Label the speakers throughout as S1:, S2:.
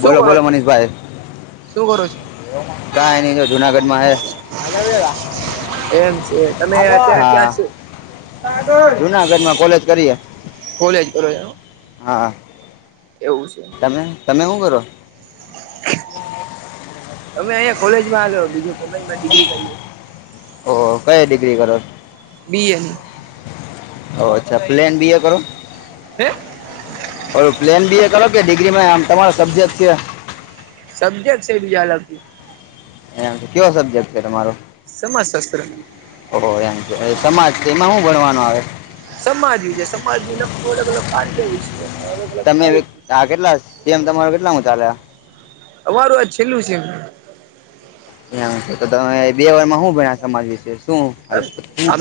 S1: શું
S2: બોલો
S1: કરો
S2: બોલો
S1: છો શું કરો છો.
S2: કા ન જો જુનાગઢમાં હ.
S1: એમ છે તમે અત્યારે ક્યાં છો.
S2: જુનાગઢમાં કોલેજ કરીએ
S1: ખલ છે બરો.
S2: હા તમે તમે શું કરો
S1: અમે અહીં કોલેજમાં્યો બીજું કોલેજમાં ડિગ્રી કર.
S2: ઓ કઈ ડિગ્રી કરો અચ્છા પ્લેન બી એ કરો.
S1: હે
S2: ઓ પ્લેન બી એ કરો કે ડિગ્રીમાં આમ તમારો સબજેક્ટ છે.
S1: સબ્જેક્ટ છે એ બીજ અલગથી.
S2: એમ કેવો સબ્જેક્ટ છે તમારો.
S1: સમાજશાસ્ત્ર
S2: ઓ એમ છે સમાજ એમાં શું ભણવાનું આવે.
S1: સમાજ વિ છે સમાજની લખતું અલગ અલગ કાર્ય વિશે અલગ અલગ
S2: તમે વે-
S1: માહિતી.
S2: આ કેટલા સેમ તમારો કેટલા હ ચાાલ્યા.
S1: અમારું આજ છેલ્લું છે એ.
S2: બેમાં બે સમમાજ વિશેષ.
S1: મ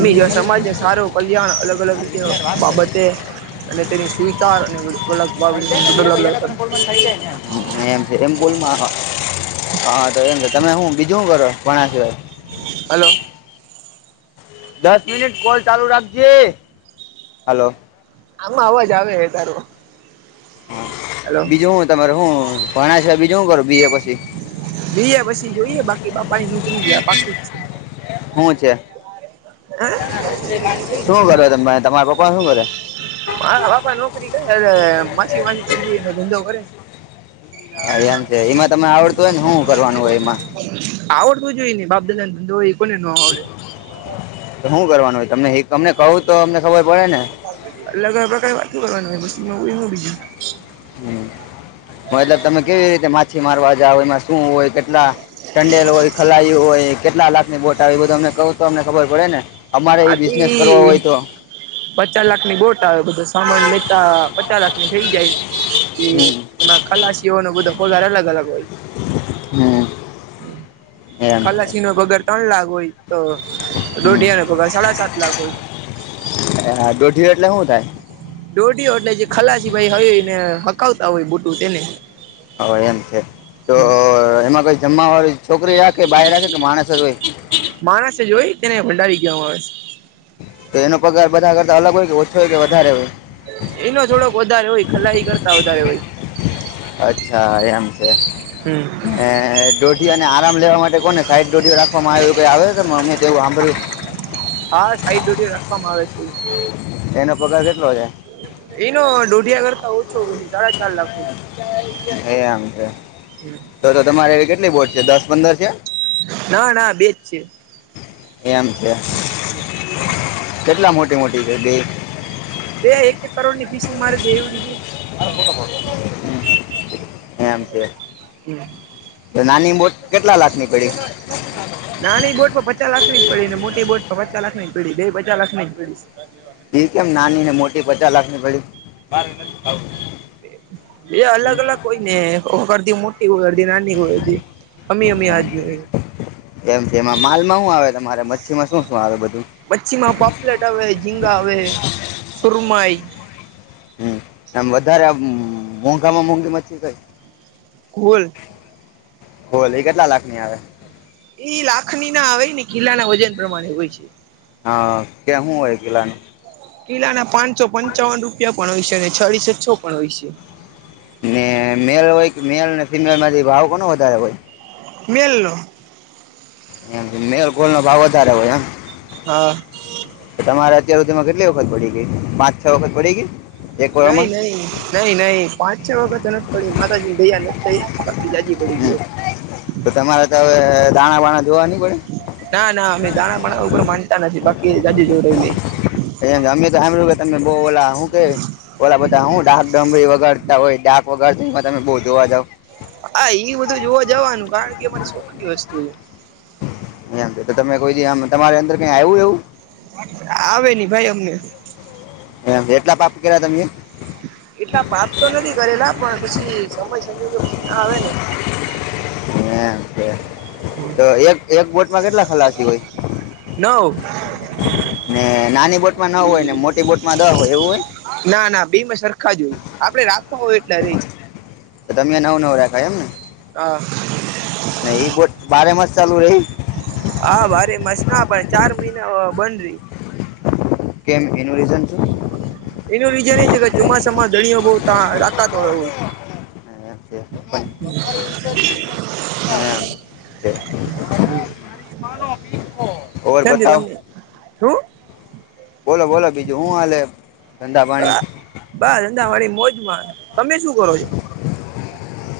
S1: આી જો સમાજને સારું કલ્યાણ અલગ અલગ રીતે બાબતે. અને તેની સુવચાર અને અલગ
S2: એમ બોલ હા તો એમ છે તમે હું બીજું શું કરો ઘણા સિવાય
S1: હલો
S2: દસ મિનિટ કોલ ચાલુ રાખજે હલો
S1: આમાં અવાજ આવે હે તારો હલો
S2: બીજું હું તમારે હું ભણા સિવાય બીજુ હું કરું બી એ પછી
S1: બી એ પછી જોઈએ બાકી બાપાની નોકરી પાકી જ છે.
S2: હું છે. શું કરે ત તમારા પપ્પા શું કરે
S1: મારા બાપા નોકરી એટલે માછીમારની ચીંધી એમાં ધંધો કરે છે.
S2: હા એમ છે એમાં તમે આવડતું હોય ને હું હું કરવાનું હોય એમાં
S1: આવડતું જ હોઈ ને બાપદાદાનો ધંધો હોય કોને ન આવડે
S2: હું કરવાનું હોય તમને એક તમને કહું તો અમને ખબર પડે ને
S1: અલગ અલગ પ્રકારારે વાતો કરવાનું [unintelligible] હું બીજું
S2: મતલબ તમે કેવી રીતે માછીમારવા જાવ એમાં શું હોય કેટલા ટંડેલ હોય ખલાઈ હોય કેટલા લાખની બોટ આવે એ બધું અમને બધું કહું તો અમને ખબર પડે ને અમારે એ બિઝનેસ કરવો હોય
S1: આતી
S2: તો
S1: પચાલાખ ની બોટ આવે બધું સામાન લેતા પચાલાખની થઇ જાય એ
S2: હમ
S1: એમાં ખલાસીઓનો બધો પગાર અલગ અલગ હોય
S2: હમ એમ
S1: ખલાસી ન વગર ત્રણ લાખ હોય તો દોથયાનો
S2: હા દોઢીયો એટલે શું થાય
S1: દોઢયો એટલે જે ખલાસી ભાઈ હયને હકાવતા હોય બુટું તેને
S2: હ એમ છે તો અહહ એમાં કોઈ જમવા વળી છોકરીએ કે બાયર આ છે કે માણસ જ હોય
S1: યોર વોઇસ
S2: તો એનો પગાર બધા કરતા અલગ હોય કે ઓછો હોય કે વધારે હોય
S1: એનો થોડોક વધારે હોય ખલાઈ કરતા વધારે હોય
S2: અચ્છા એમ છે.
S1: હમ
S2: ને દોઢીને આરામ લેવા માટે કોને સાઈડ દોઢી રાખવામાં આવઈ આવે અમેવું સાંભળ્યું [inaudible]
S1: હા સાઈટ ડ્યુળું રાખવામાં આવે છે.
S2: એનો પગાર કેટલો છે.
S1: એનો દોઢિયા કરતા ઓછો હોય છે સાડા ચાર લાખ હોય
S2: એ આમ છે તો તો તમારેવી કેટલી બોટ છે દસ પંદર છે.
S1: ના ના બેજ છે.
S2: એમ છે કેટલા મોટી મોટી છે બે
S1: બે એક એક કરોડ ની ફીસું મારે દેવડી છે.
S2: હેમ છે.
S1: છે
S2: તો નાની બોટ કેટલા લાખ ની પડી
S1: નાની બોટ પર પચાસ લાખની જ પડી ને મોટી બોટ પર પચાસ લાખની પીડી બે પચાલાખની પડી
S2: એ કેમ નાનીને મોટી પચાસ લાખની પડી
S1: એ અલગ
S2: હમ
S1: અલગ કોય નેખરતી મોટી કોઈધ નાની કોઈ અમી અમી આજ
S2: એમ એમાં માલમાં શું આવે તમારે મચ્છીમાં શું શું આવે બધું
S1: મચ્છીમાં પાપલેટ આવે ઝીંગા આવે સુરમઈ
S2: હમમ આમ વધારે આ અમમ મોંઘામાં મોંઘી માછી કઈ
S1: ગુલ
S2: હોલી કેટલા લાખની આવે
S1: એ લાખની ના આવે ને કિલ્લા ના વજન પ્રમાણે હોય છે
S2: હા કેહ હોય ગન
S1: કિલ્લાના પાંચસો પંચાવન રૂપિયા પણ હોય છે અને છળસો છ પણ હોય છે
S2: ને મેલ હોય કે મેલ ને ફિમેલ માંથી ભાવ કોણ વધારે હોય
S1: મલો
S2: એમ મેલ ગોલ નો ભાવ વધારે હોય એમ
S1: હા
S2: અ્યારધીમાં કેટલી વખત પડી ગઈ પાંચ છ વખત પડી ગઈ એક
S1: નહી
S2: વરમાં
S1: નહી નહી નહી પાંચ છ વખત તો નથી પડી માતાજીની ભૈયા નથી થઈ બાકી જાજી પડી ગયો
S2: હ તો તમારે તો હવે દાણા વાણા
S1: ના ના અમે દાણાપ ઉપર માનતા નથી બાકી જા જોવું રહલી
S2: એ અમે તો સાું તમે બ બોલા હું ઓલા બધા હું ડાક ડમરી વગરતા હોય ડાક વગરમાં તમે બહ જોવા જાવ
S1: હા એ બધું જોવા જવાનું કારણ કે અમારી શોખની વસ્તુ છે
S2: મ તમે કોઈમ તમારે અંદર કઈ આવું એવું
S1: આવે નહ ભાઈ અમને
S2: એમ એટલા પાપ કર્યા તમેમ
S1: એટલા વાત તો નથી કરેલા પણ પછી સમય સંજોગે પછી ના આવે ને
S2: હેમ કે તો એક એક બોટમાં કેટલા ખલાસી હોય
S1: નવ
S2: ને નાની બોટમાં ન હોય એ મોટી બોટમાં દવા હોય એવું હોય
S1: બેમાં સરખા જોય આપડે રાખવા હોય એટલા રહી
S2: ગાયમને
S1: હ
S2: નહી એ બોટ બારે માસ ચાલુ રે
S1: હા ભારે મસ ના પણડ ચાર મહિના બન રહી
S2: કેમ એનું રીઝન શું
S1: એનું રીઝન એ છે કે ચોમાસામાં દણયો બહુ ત લકાત વાો હોય
S2: તમારી રીતે મળે ઓર
S1: કેમજ
S2: બતાવ
S1: શું
S2: બોલો બોલો બીજું હું હાલે ધંધા પાણી
S1: બા ધંધા વાળી મોજમાં તમે શું કરો છો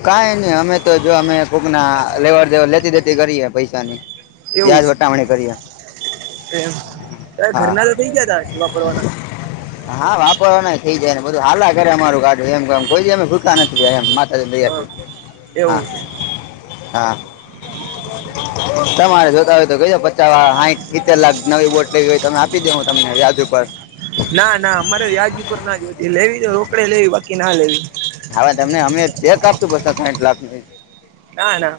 S2: કઈ નહી અમે તો જો અમે બૂક ના લેવડ દેવ લેતી દેતી કરીએ પૈસાની વ્યાજ વટામણી કરીએ
S1: એ ત
S2: હા
S1: ઘરના તો થઇ ગયા તા સીવાપરવાના
S2: હા વાપરવાના થઈ જાય ને બધું હાલલા ઘરે અમાર ગામ કોઈમે ભૂકા નથી જાય એ માતાજી
S1: હા
S2: દયાથી હા
S1: એવું છે
S2: હા તમારે જો તો ક પચા હ સીતેર લાખ નવી બોટ લેવી હોય તો તમે આપી દે હું તમને યાદ ઉપર
S1: ના ના અમારે વ્યાજ ઉપર ના જોતી લેવી તો રોકડે લેવી બાકી ના લેવી
S2: હાવે તમને અમે ચેક આપશું પ સાઠ લાખ ન
S1: હ ના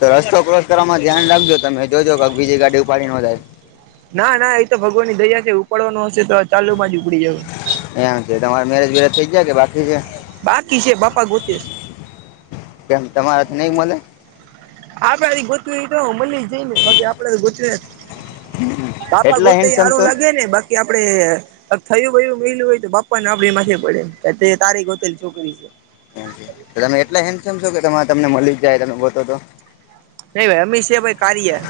S2: તો રસ્તો ક્રોસ કરવાવામાં ધ્યાન રાખજો તમે જોજો કક બીજી ગાડી ઉપાડી નંધાય
S1: ના ના એ તો ભગવાનની દયા છે ઉપાડવાનો હશે તો ચાલુ માં જ ઉપડી જવ
S2: એમ છે તમારે મેરેજ વેરેજ થઈ જાય કે બા
S1: બાકી છે બાપા ગોતે
S2: કેમ તમારાથી નઈ મળ
S1: આપડાથી ગોતવી તો મને જઈ ને બાકી આપડથી ગોતવી પાપા
S2: એટલા હેન્ડસમ છો
S1: ગોતેયારું લગે ને બસ આપડે થયું હોય મહું હોય તો બાપ્પ ને આપડી માથે પડે તારી ગોતેલી છોકરી છે
S2: તમે એટલા હેમ-સેમ છો કે તમને મળી જ જાય તમે ગોતો તો.
S1: ન ભાઈ અમીસ ભાઈ કાર્યે.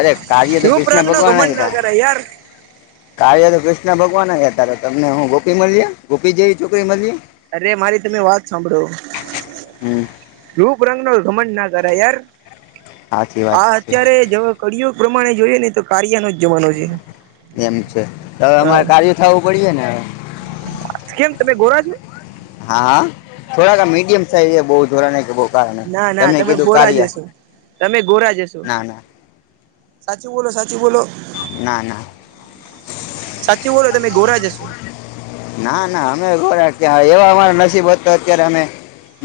S2: અરે કાવ્ય તો
S1: રૂપ
S2: કૃષ્ણ
S1: રંગ નો
S2: ભગવાન
S1: ઘમંડ ના
S2: હતા.
S1: કરે યાર
S2: કાવ્ય કૃષ્ણ ભગવાન હતા તમને હું ગોપી મળીએ ગોપી જેવી છોકરી મળે.
S1: અરે મારી તમે વાત સાંભળો.
S2: હમ
S1: પુરાતન નો ધમંડ નો કરાય યાર
S2: સાચી વાત
S1: આ
S2: છે
S1: અત્યારેજ કડીયુગ પ્રમાણે. જોઈએ નેતો કારિયા નો જમાનો છે.
S2: એમ છે, હવે અમારે
S1: હ
S2: કાર્ય થવું પડીશે ને.
S1: કેમ તમે ગોરા છો.
S2: હા થોડા મીડિયમ સાઈઝ બહુ જોરા ન કે બહુ. કારણ
S1: ના ના તમે
S2: કીધું
S1: ગોરા
S2: કાર્ય
S1: જશો તમે ગોરા જશો.
S2: ના ના
S1: સાચી બોલો, સાચી બોલો.
S2: ના, ના.
S1: સાચું બોલો તમે ગોરા જ હશો
S2: ના, ના અમે ક્યાં એવા અમારા નસીબ હતો, તો અત્યારે અમે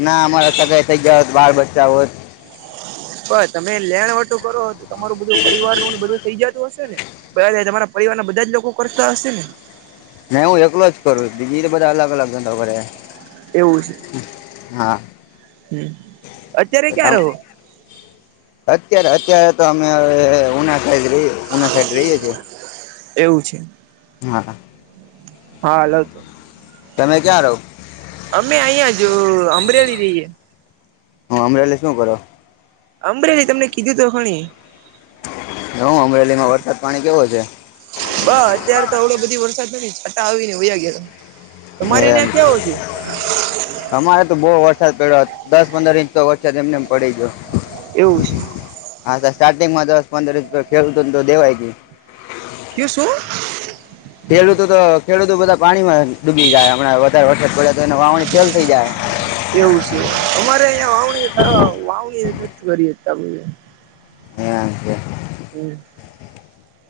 S2: ના અમારે થ‌ઇ ગયા હોત બાર બચા હોત.
S1: પણ તમે લેણવટું કરો તો તમારું બધું પરિવાર નું બધું થઈ જતું હશે, ને બધા જ તમારા પરિવારના બધા જ લોકો કરતા હશે ને
S2: ને અલગ અલગ એ બધા [inaudible]
S1: એવું છે,
S2: હા
S1: હું અત્યારે
S2: તો
S1: ક્યાં
S2: તમ
S1: રહો.
S2: અત્યારે અત્યારે તો અમે ઉના સાઈડ રહીએ ઉના સાઈડ રહીએ છીએ.
S1: એવું છે.
S2: હા. હા
S1: હાલવતો.
S2: તમે ક્યાં રહો.
S1: અહિયાં જ અમરેલી રહીએ
S2: હ અમરેલી શું કરો.
S1: અમરેલી તમને કીધું તો ખણી.
S2: [unintelligible] [inaudible] હ અમરેલી માં વરસાદ પાણી કેવો છે.
S1: તાઆવી ને વયા ગયા તા.
S2: એમ અમારે તો બહુ વરસાદ પડ્યો હતો. દસ પંદર ઇંચ તો વચ્ચે તેમનેમ પડી ગયો.
S1: એવું છે.
S2: સ્ટાર્ટિંગ માં દસ પંદરસ રૂપ ખેડૂતોનું ને તો દેવાય ગ‌ઈ.
S1: કે શું.
S2: જો બધા પાણીમાં ડૂબી જાય હમણાં વધારે વરસાદ પડે તો એ વાવણી ફેલ થઈ જાય.
S1: એવું છે, અમારે અહીંયા વાવણી વાવણી નથી કરી શકતા.
S2: હજી.
S1: હું.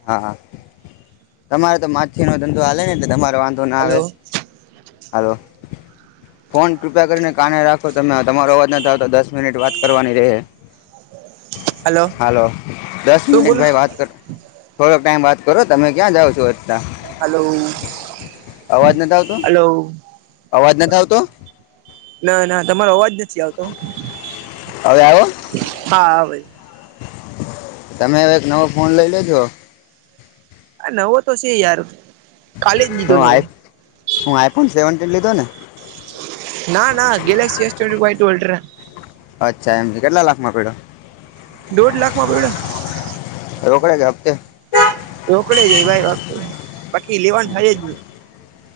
S2: હા, હા તમારે તો માછી નો ધંધો હા ને તમારે વાંધો ના આવે,
S1: હલો
S2: હાલો. ફોન કૃપા કરીને કાને રાખો તમે તમારો અવાજ નહીં આવ તો દસ મિનિટ વાત કરવાની રહે.
S1: હલો
S2: હાલો દસ
S1: શું
S2: મિનિટ
S1: બોલો
S2: ભાઈ વાત કરતા. થોડોક ટાઈમ વાત કરો તમે ક્યાં જાઓ છો. અત્યારે
S1: હાલો.
S2: અવાજ નથી આવતો અવાજ નથી આવતો.
S1: ના ના તમારો અવાજ નથી આવતો.
S2: હવે આવો.
S1: હા આવે.
S2: તમે એક નવો ફોન લઈજો.
S1: આ નવો તો છે, યાર કાલે જ
S2: હ
S1: દીધો નવો
S2: હું આઈફોન સેવનન્ટીન લીધો ને.
S1: ના ના ગેલેક્સી એવન્ટ ટલરા
S2: પીડા
S1: પડ્યો
S2: રોકડે કેયા હપ્તે?
S1: રોકડે જ ભાઈ બાકી લેવાનું થાય જ નહી.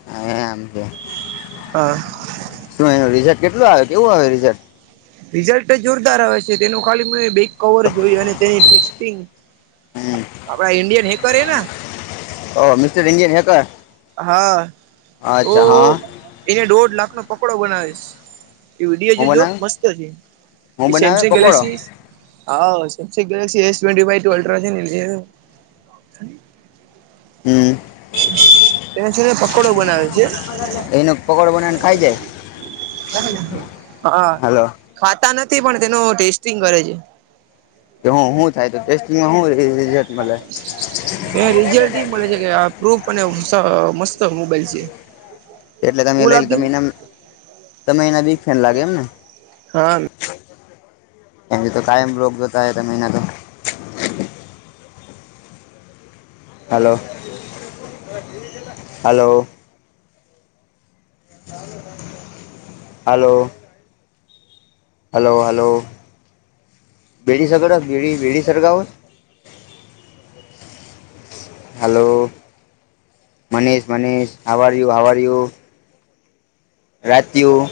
S2: હ એ [inaudible] આમ છે
S1: હા
S2: શું એ ર કેટલું આવે કેવું આવે રિઝલ્ટ
S1: રિઝલ્ટ જોરદાર આવે છે, તેનું ખાલી કવર જોય અને તે ટેસ્ટિંગ
S2: હમ
S1: આપડા ઇન્ડિયન હે કરે,
S2: ઓ મિસ્ટર ન્જિયન હે ક
S1: હા તો
S2: હા
S1: એને દોઢ લાખ નો પકડો બનાવીશ. એ
S2: હું
S1: વિડીયો જોજ
S2: બનાવે
S1: મસ્તશે,
S2: હું બનાવે
S1: સેમસંગ
S2: પકોડો
S1: ગેલેક્સી હા સેમસંગ ગેલેક્સી એવે અલ્ટ્રા છે.
S2: હમ
S1: એને સુું પકોડો બનાવે છે.
S2: એનો પકોડો બનાવીને ખાઈ જાય
S1: [unintelligible] હા,
S2: હાલો
S1: ખાતા નથી તે પણ તેનો ટેસ્ટિંગ કરે છે,
S2: હું હું થાય તો ટેસ્ટિંગમાં હું રિજલ્ટ મલે,
S1: રિજલ્ટ ઈ મળે છે કે, આ પ્રૂફ અને મસ્ત મોબાઈલ છે
S2: એટલે તમે
S1: કુલ
S2: લઈ લ
S1: આપજે
S2: તમે
S1: ને
S2: એના તમે એના બી ફેન લાગે એમને,
S1: હા,
S2: એને તો કાયમ રોગ જોતા તો મહિના તો hello hello hello, hello hello બેડીસગર બીડી બીડી સરગાવો, હાલો, મનીષ મનીષ હવાર યુ આવવાર યુ?? રાતીયુ.